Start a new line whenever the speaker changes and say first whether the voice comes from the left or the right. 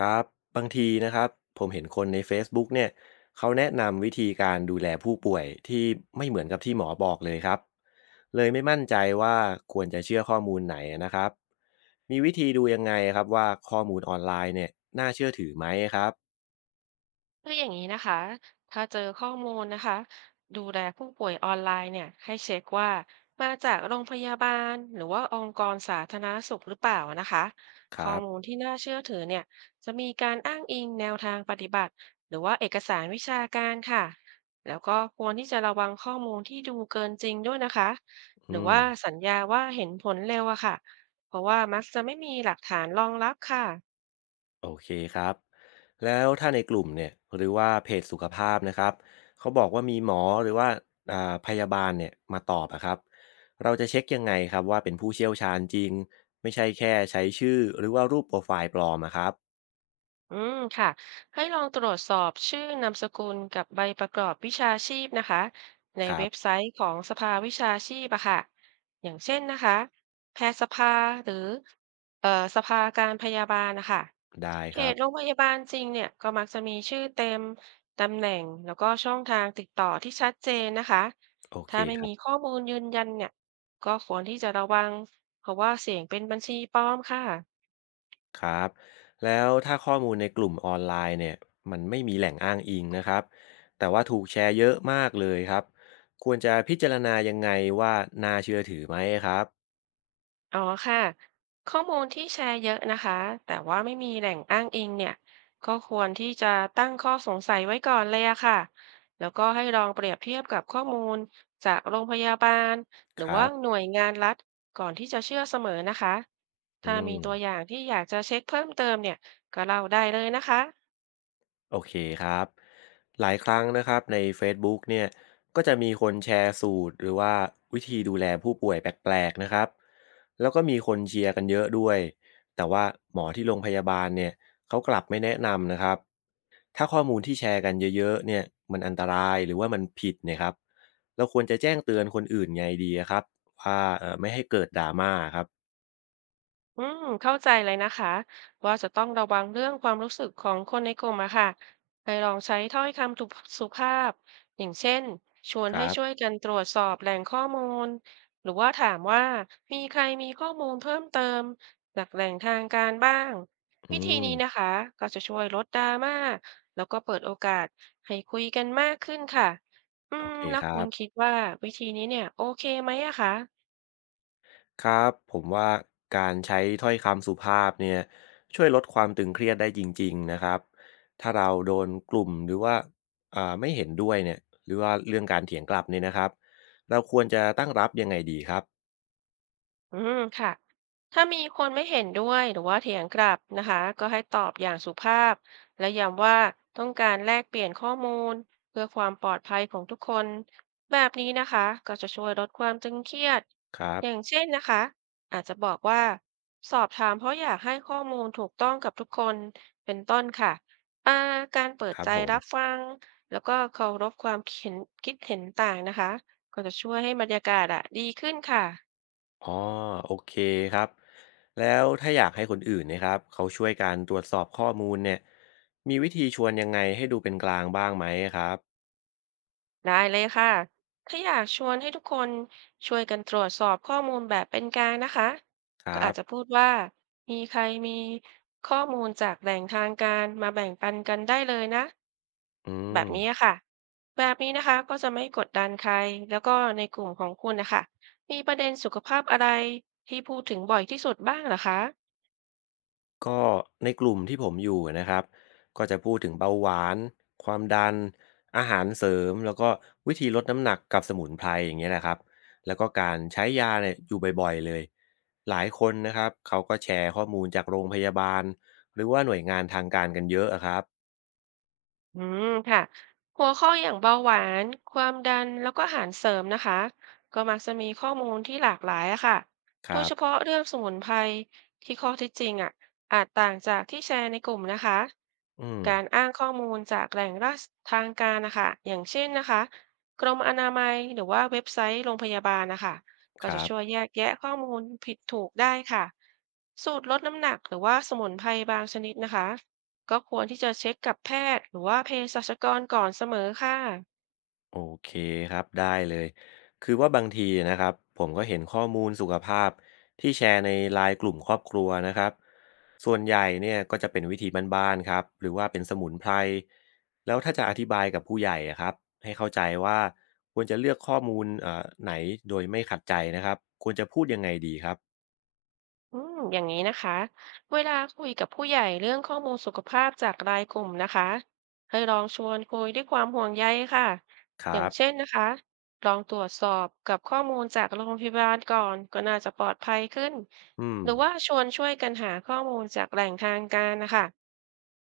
left: ครับบางทีนะครับผมเห็นคนใน Facebook เนี่ยเขาแนะนำวิธีการดูแลผู้ป่วยที่ไม่เหมือนกับที่หมอบอกเลยครับเลยไม่มั่นใจว่าควรจะเชื่อข้อมูลไหนนะครับมีวิธีดูยังไงครับว่าข้อมูลออนไลน์เนี่ยน่าเชื่อถือไหมครับ
right: คืออย่างนี้นะคะถ้าเจอข้อมูลนะคะดูแลผู้ป่วยออนไลน์เนี่ยให้เช็คว่ามาจากโรงพยาบาลหรือว่าองค์กรสาธารณสุขหรือเปล่านะคะ
left: ค
right: ข้
left: รั
right: อ
left: บ
right: มูลที่น่าเชื่อถือเนี่ยจะมีการอ้างอิงแนวทางปฏิบัติหรือว่าเอกสารวิชาการค่ะแล้วก็ควรที่จะระวังข้อมูลที่ดูเกินจริงด้วยนะคะ
left: อื
right: หรือ
left: ม
right: ว่าสัญญาว่าเห็นผลเร็วอะค่ะเพราะว่ามักจะไม่มีหลักฐานรองรับค่ะ
left: โอเคครับแล้วถ้าในกลุ่มเนี่ยหรือว่าเพจสุขภาพนะครับเขาบอกว่ามีหมอหรือว่าพยาบาลเนี่ยมาตอบอะครับเราจะเช็คยังไงครับว่าเป็นผู้เชี่ยวชาญจริงไม่ใช่แค่ใช้ชื่อหรือว่ารูปโปรไฟล์ปลอมอะครับ
right: อืมค่ะให้ลองตรวจสอบชื่อนามสกุลกับใบประกอบวิชาชีพนะคะใน
left: ครั
right: เว็บไซ
left: บ
right: ต์ของสภาวิชาชีพอะค่ะอย่างเช่นนะคะแพทยสภาหรือเอ่อสภาการพยาบาลนะคะ
left: ได้
right: เข
left: ครั
right: ต
left: บ
right: โรงพยาบาลจริงเนี่ยก็มักจะมีชื่อเต็มตำแหน่งแล้วก็ช่องทางติดต่อที่ชัดเจนนะคะ
left: โอเค
right: ถ้าไม่
left: ครับ
right: มีข้อมูลยืนยันเนี่ยก็ควรที่จะระวังเพราะว่าเสี่ยงเป็นบัญชีปลอมค่ะ
left: ครับแล้วถ้าข้อมูลในกลุ่มออนไลน์เนี่ยมันไม่มีแหล่งอ้างอิงนะครับแต่ว่าถูกแชร์เยอะมากเลยครับควรจะพิจารณายังไงว่าน่าเชื่อถือไหมครับ
right: อ๋อค่ะข้อมูลที่แชร์เยอะนะคะแต่ว่าไม่มีแหล่งอ้างอิงเนี่ยก็ควรที่จะตั้งข้อสงสัยไว้ก่อนเลยอะค่ะแล้วก็ให้ลองเปรียบเทียบกับข้อมูลจากโรงพยาบาลหรื
left: ค
right: อ
left: รั
right: ว่า
left: บ
right: หน่วยงานรัฐก่อนที่จะเชื่อเสมอนะคะ
left: อื
right: ถ้ามี
left: ม
right: ตัวอย่างที่อยากจะเช็คเพิ่มเติมเนี่ยก็เล่าได้เลยนะคะ
left: โอเคครับหลายครั้งนะครับใน Facebook เนี่ยก็จะมีคนแชร์สูตรหรือว่าวิธีดูแลผู้ป่วยแปลกๆนะครับแล้วก็มีคนเชียร์กันเยอะด้วยแต่ว่าหมอที่โรงพยาบาลเนี่ยเขากลับไม่แนะนำนะครับถ้าข้อมูลที่แชร์กันเยอะๆเนี่ยมันอันตรายหรือว่ามันผิดเนะครับเราควรจะแจ้งเตือนคนอื่นไงดีอะครับว่าไม่ให้เกิดดราม่าครับ
right: อืมเข้าใจเลยนะคะว่าจะต้องระวังเรื่องความรู้สึกของคนในกลุ่มอะค่ะให้ลองใช้ถ้อยคำสุภาพอย่างเช่นชวน
left: ค
right: ให้
left: รับ
right: ช่วยกันตรวจสอบแหล่งข้อมูลหรือว่าถามว่ามีใครมีข้อมูลเพิ่มเติมจากแหล่งทางการบ้าง
left: อื
right: วิธี
left: ม
right: นี้นะคะก็จะช่วยลดดราม่าแล้วก็เปิดโอกาสให้คุยกันมากขึ้นค่ะอื
left: โอ
right: ม
left: เค
right: แล้
left: ค
right: ว
left: รั
right: คุ
left: บ
right: ณคิดว่าวิธีนี้เนี่ยโอเคไหมอะคะ
left: ครับผมว่าการใช้ถ้อยคำสุภาพเนี่ยช่วยลดความตึงเครียดได้จริงๆนะครับถ้าเราโดนกลุ่มหรือว่าไม่เห็นด้วยเนี่ยหรือว่าเรื่องการเถียงกลับเนี่ยนะครับเราควรจะตั้งรับยังไงดีครับ
right: อืมค่ะถ้ามีคนไม่เห็นด้วยหรือว่าเถียงกลับนะคะก็ให้ตอบอย่างสุภาพและย้ำว่าต้องการแลกเปลี่ยนข้อมูลเพื่อความปลอดภัยของทุกคนแบบนี้นะคะก็จะช่วยลดความตึงเครียด
left: ครั
right: อย่าง
left: บ
right: เช่นนะคะอาจจะบอกว่าสอบถามเพราะอยากให้ข้อมูลถูกต้องกับทุกคนเป็นต้นค่ะอ่าการเปิ
left: ค
right: ด
left: รับ
right: ใจ
left: ผม
right: รับฟังแล้วก็เคารพความเห็นคิดเห็นต่างนะคะก็จะช่วยให้บรรยากาศอะดีขึ้นค่ะ
left: อ๋อโอเคครับแล้วถ้าอยากให้คนอื่นเนะครับเขาช่วยการตรวจสอบข้อมูลเนี่ยมีวิธีชวนยังไงให้ดูเป็นกลางบ้างไหมครับ
right: ได้เลยค่ะถ้าอยากชวนให้ทุกคนช่วยกันตรวจสอบข้อมูลแบบเป็นกลางนะคะ
left: ค
right: ก็
left: รั
right: อา
left: บ
right: จจะพูดว่ามีใครมีข้อมูลจากแหล่งทางการมาแบ่งปันกันได้เลยนะ
left: อื
right: แบ
left: ม
right: บนี้ค่ะแบบนี้นะคะก็จะไม่กดดันใครแล้วก็ในกลุ่มของคุณนะคะ มีประเด็นสุขภาพอะไรที่พูดถึงบ่อยที่สุดบ้างเหรอคะ
left: ก็ในกลุ่มที่ผมอยู่นะครับก็จะพูดถึงเบาหวานความดันอาหารเสริมแล้วก็วิธีลดน้ำหนักกับสมุนไพรอย่างเงี้ยนะครับแล้วก็การใช้ยาเนี่ยอยู่บ่อยๆเลยหลายคนนะครับเขาก็แชร์ข้อมูลจากโรงพยาบาลหรือว่าหน่วยงานทางการกันเยอะอะครับ
right: อืมค่ะหัวข้ออย่างเบาหวานความดันแล้วก็อาหารเสริมนะคะก็มักจะมีข้อมูลที่หลากหลายอะค่ะ
left: ค
right: โด
left: รั
right: ยเฉ
left: บ
right: พาะเรื่องสมุนไพรที่ข้อเท็จจริงอะอาจต่างจากที่แชร์ในกลุ่มนะคะ
left: อืม
right: การอ้างข้อมูลจากแหล่งราชทางการนะคะอย่างเช่นนะคะกรมอนามัยหรือว่าเว็บไซต์โรงพยาบาลนะคะก็
left: ค
right: จะ
left: รับ
right: ช่วยแยกแยะข้อมูลผิดถูกได้ค่ะสูตรลดน้ำหนักหรือว่าสมุนไพรบางชนิดนะคะ ก็ควรที่จะเช็คกับแพทย์หรือว่าเภสัชกรก่อนเสมอค่ะ
left: โอเคครับได้เลยคือว่าบางทีนะครับผมก็เห็นข้อมูลสุขภาพที่แชร์ในไลน์กลุ่มครอบครัวนะครับส่วนใหญ่เนี่ยก็จะเป็นวิธีบ้านๆครับหรือว่าเป็นสมุนไพรแล้วถ้าจะอธิบายกับผู้ใหญ่อะครับให้เข้าใจว่าควรจะเลือกข้อมูลไหนโดยไม่ขัดใจนะครับควรจะพูดยังไงดีครับ
right: อืมอย่างนี้นะคะ เวลาคุยกับผู้ใหญ่เรื่องข้อมูลสุขภาพจากรายกลุ่มนะคะ ให้ลองชวนคุยด้วยความห่วงใยค่ะ
left: ค
right: อ
left: รั
right: ย่าง
left: บ
right: เช่นนะคะลองตรวจสอบกับข้อมูลจากโรงพยาบาลก่อนก็น่าจะปลอดภัยขึ้น
left: อืม
right: หรือว่าชวนช่วยกันหาข้อมูลจากแหล่งทางการนะคะ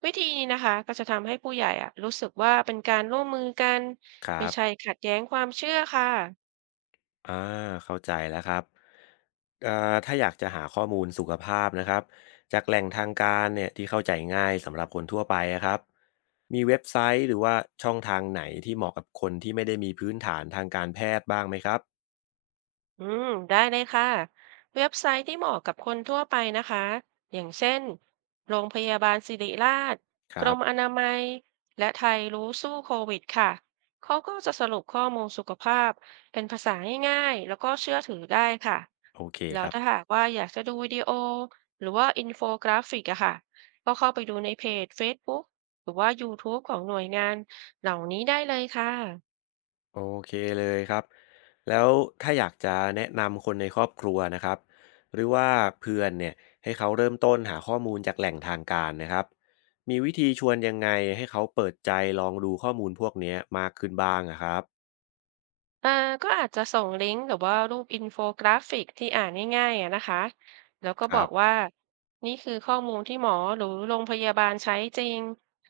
right: วิธีนี้นะคะก็จะทำให้ผู้ใหญ่อะรู้สึกว่าเป็นการร่วมมือกัน
left: ครั
right: ไม่ใช่
left: บ
right: ขัดแย้งความเชื่อค่ะ
left: อาเข้าใจแล้วครับถ้าอยากจะหาข้อมูลสุขภาพนะครับจากแหล่งทางการเนี่ยที่เข้าใจง่ายสำหรับคนทั่วไปอะครับมีเว็บไซต์หรือว่าช่องทางไหนที่เหมาะกับคนที่ไม่ได้มีพื้นฐานทางการแพทย์บ้างไหมครับ
right: อืมได้เลยค่ะเว็บไซต์ที่เหมาะกับคนทั่วไปนะคะอย่างเช่นโรงพยาบาลศิริราช
left: ค
right: กร
left: รับ
right: มอนามัยและไทยรู้สู้โควิดค่ะเขาก็จะสรุปข้อมูลสุขภาพเป็นภาษาง่ายๆแล้วก็เชื่อถือได้ค่ะ
left: โอเค
right: แล้
left: ค
right: ว
left: รับ
right: ถ้าหากว่าอยากจะดูวิดีโอหรือว่าอินโฟกราฟิกอะค่ะก็เข้าไปดูในเพจเฟซบุ๊กหรือว่ายูทูบของหน่วยงานเหล่านี้ได้เลยค่ะ
left: โอเคเลยครับแล้วถ้าอยากจะแนะนำคนในครอบครัวนะครับหรือว่าเพื่อนเนี่ยให้เขาเริ่มต้นหาข้อมูลจากแหล่งทางการนะครับมีวิธีชวนยังไงให้เขาเปิดใจลองดูข้อมูลพวกเนี้ยมากขึ้นบ้างอะครับ
right: อ่าก็อาจจะส่งลิงก์หรือว่ารูปอินโฟกราฟิกที่อ่านง่ายๆอะนะคะแล้วก็
left: ค
right: บ
left: รั
right: อก
left: บ
right: ว่านี่คือข้อมูลที่หมอหรือโรงพยาบาลใช้จริง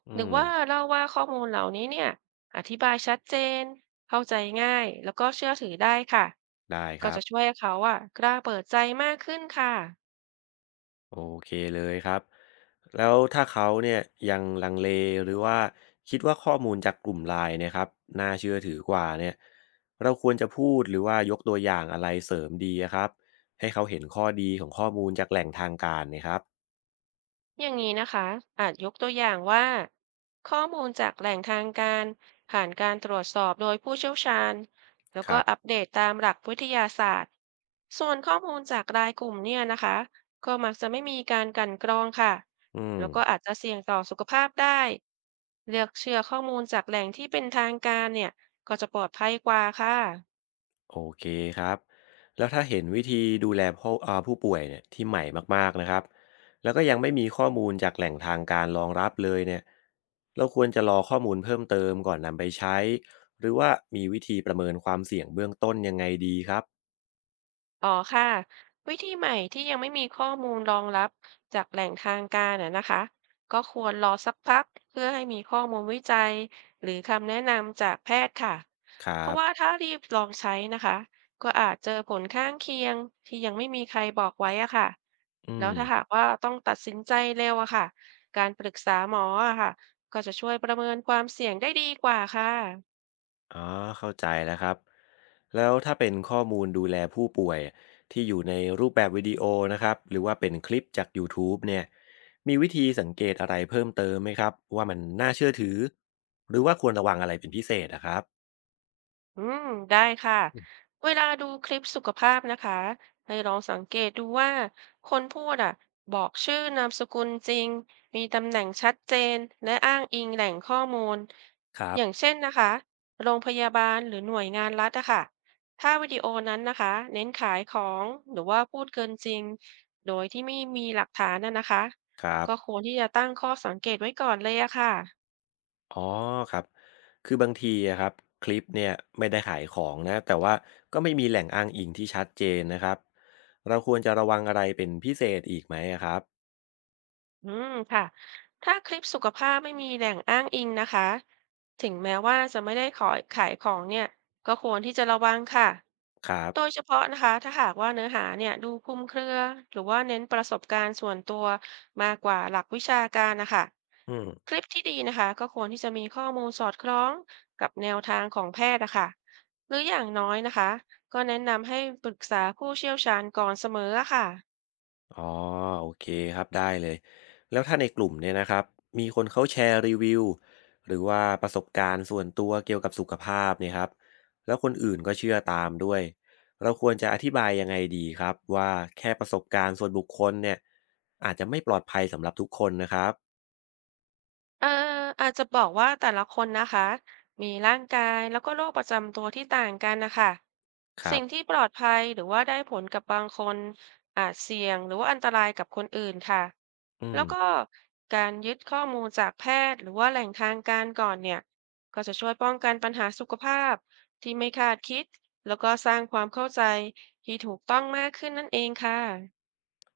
left: อื
right: หรือ
left: ม
right: ว่าเล่าว่าข้อมูลเหล่านี้เนี่ยอธิบายชัดเจนเข้าใจง่ายแล้วก็เชื่อถือได้ค่ะ
left: ได้ค
right: ก็
left: รับ
right: จะช่วยให้เขาอ่ะกล้าเปิดใจมากขึ้นค่ะ
left: โอเคเลยครับแล้วถ้าเขาเนี่ยยังลังเลหรือว่าคิดว่าข้อมูลจากกลุ่มไลน์เนะครับน่าเชื่อถือกว่าเนี่ยเราควรจะพูดหรือว่ายกตัวอย่างอะไรเสริมดีอะครับให้เขาเห็นข้อดีของข้อมูลจากแหล่งทางการเนะครับ
right: อย่างนี้นะคะอาจยกตัวอย่างว่าข้อมูลจากแหล่งทางการผ่านการตรวจสอบโดยผู้เชี่ยวชาญแล้ว
left: ค
right: ก็
left: รับ
right: อัปเดตตามหลักวิทยาศาสตร์ส่วนข้อมูลจากรายกลุ่มเนี่ยนะคะก็มักจะไม่มีการกลั่นกรองค่ะ
left: อื
right: แล้วก็
left: ม
right: อาจจะเสี่ยงต่อสุขภาพได้เลือกเชื่อข้อมูลจากแหล่งที่เป็นทางการเนี่ยก็จะปลอดภัยกว่าค่ะ
left: โอเคครับ แล้วถ้าเห็นวิธีดูแลผู้ผู้ป่วยเนี่ยที่ใหม่มากๆนะครับแล้วก็ยังไม่มีข้อมูลจากแหล่งทางการรองรับเลยเนี่ยเราควรจะรอข้อมูลเพิ่มเติมก่อนนำไปใช้ หรือว่ามีวิธีประเมินความเสี่ยงเบื้องต้นยังไงดีครับ
right: อ๋อค่ะวิธีใหม่ที่ยังไม่มีข้อมูลรองรับจากแหล่งทางการน่ะนะคะก็ควรรอสักพักเพื่อให้มีข้อมูลวิจัยหรือคำแนะนำจากแพทย์ค่ะ
left: ค
right: เพ
left: รั
right: ราะ
left: บ
right: ว่าถ้ารีบลองใช้นะคะก็อาจเจอผลข้างเคียงที่ยังไม่มีใครบอกไว้อะค่ะ
left: อื
right: แล้
left: ม
right: วถ้าหากว่าต้องตัดสินใจเร็วอะค่ะการปรึกษาหมออะค่ะก็จะช่วยประเมินความเสี่ยงได้ดีกว่าค่ะ
left: อ๋อเข้าใจแล้วครับแล้วถ้าเป็นข้อมูลดูแลผู้ป่วยที่อยู่ในรูปแบบวิดีโอนะครับหรือว่าเป็นคลิปจากยูทูบเนี่ยมีวิธีสังเกตอะไรเพิ่มเติมไหมครับว่ามันน่าเชื่อถือหรือว่าควรระวังอะไรเป็นพิเศษนะครับ
right: อืมได้ค่ะเวลาดูคลิปสุขภาพนะคะให้ลองสังเกตดูว่าคนพูดอ่ะบอกชื่อนามสกุลจริงมีตำแหน่งชัดเจนและอ้างอิงแหล่งข้อมูล
left: ครั
right: อ
left: บ
right: ย่างเช่นนะคะโรงพยาบาลหรือหน่วยงานรัฐอะค่ะถ้าวิดีโอนั้นนะคะเน้นขายของหรือว่าพูดเกินจริงโดยที่ไม่มีหลักฐานน่ะนะคะ
left: ครับ
right: ก็ควรที่จะตั้งข้อสังเกตไว้ก่อนเลยอะค่ะ
left: อ๋อครับคือบางทีอะครับคลิปเนี่ยไม่ได้ขายของนะแต่ว่าก็ไม่มีแหล่งอ้างอิงที่ชัดเจนนะครับเราควรจะระวังอะไรเป็นพิเศษอีกไหมอะครับ
right: อืมค่ะถ้าคลิปสุขภาพไม่มีแหล่งอ้างอิงนะคะถึงแม้ว่าจะไม่ได้ขายของเนี่ยก็ควรที่จะระวังค่ะ
left: ครั
right: โดย
left: บ
right: เฉพาะนะคะถ้าหากว่าเนื้อหาเนี่ยดูคลุมเครือหรือว่าเน้นประสบการณ์ส่วนตัวมากกว่าหลักวิชาการนะคะ
left: อืม
right: คลิปที่ดีนะคะก็ควรที่จะมีข้อมูลสอดคล้องกับแนวทางของแพทย์นะคะหรืออย่างน้อยนะคะก็แนะนำให้ปรึกษาผู้เชี่ยวชาญก่อนเสมออะค่ะ
left: อ๋อโอเคครับได้เลยแล้วถ้าในกลุ่มเนี่ยนะครับมีคนเขาแชร์รีวิวหรือว่าประสบการณ์ส่วนตัวเกี่ยวกับสุขภาพเนี่ยครับแล้วคนอื่นก็เชื่อตามด้วยเราควรจะอธิบายยังไงดีครับว่าแค่ประสบการณ์ส่วนบุคคลเนี่ยอาจจะไม่ปลอดภัยสำหรับทุกคนนะครับ
right: เอออาจจะบอกว่าแต่ละคนนะคะมีร่างกายแล้วก็โรคประจำตัวที่ต่างกันนะคะ
left: ครั
right: สิ่งที่
left: บ
right: ปลอดภัยหรือว่าได้ผลกับบางคนอาจเสี่ยงหรือว่าอันตรายกับคนอื่นค่ะ
left: อื
right: แล้วก็
left: ม
right: การยึดข้อมูลจากแพทย์หรือว่าแหล่งทางการก่อนเนี่ยก็จะช่วยป้องกันปัญหาสุขภาพที่ไม่คาดคิดแล้วก็สร้างความเข้าใจที่ถูกต้องมากขึ้นนั่นเองค่ะ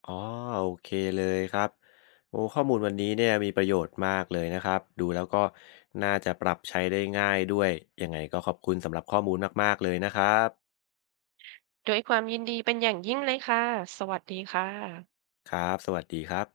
left: อ๋อโอเคเลยครับโอ้ข้อมูลวันนี้เนี่ยมีประโยชน์มากเลยนะครับดูแล้วก็น่าจะปรับใช้ได้ง่ายด้วยยังไงก็ขอบคุณสำหรับข้อมูลมากๆเลยนะครับ
right: ด้วยความยินดีเป็นอย่างยิ่งเลยค่ะสวัสดีค่ะ
left: ครับสวัสดีครับ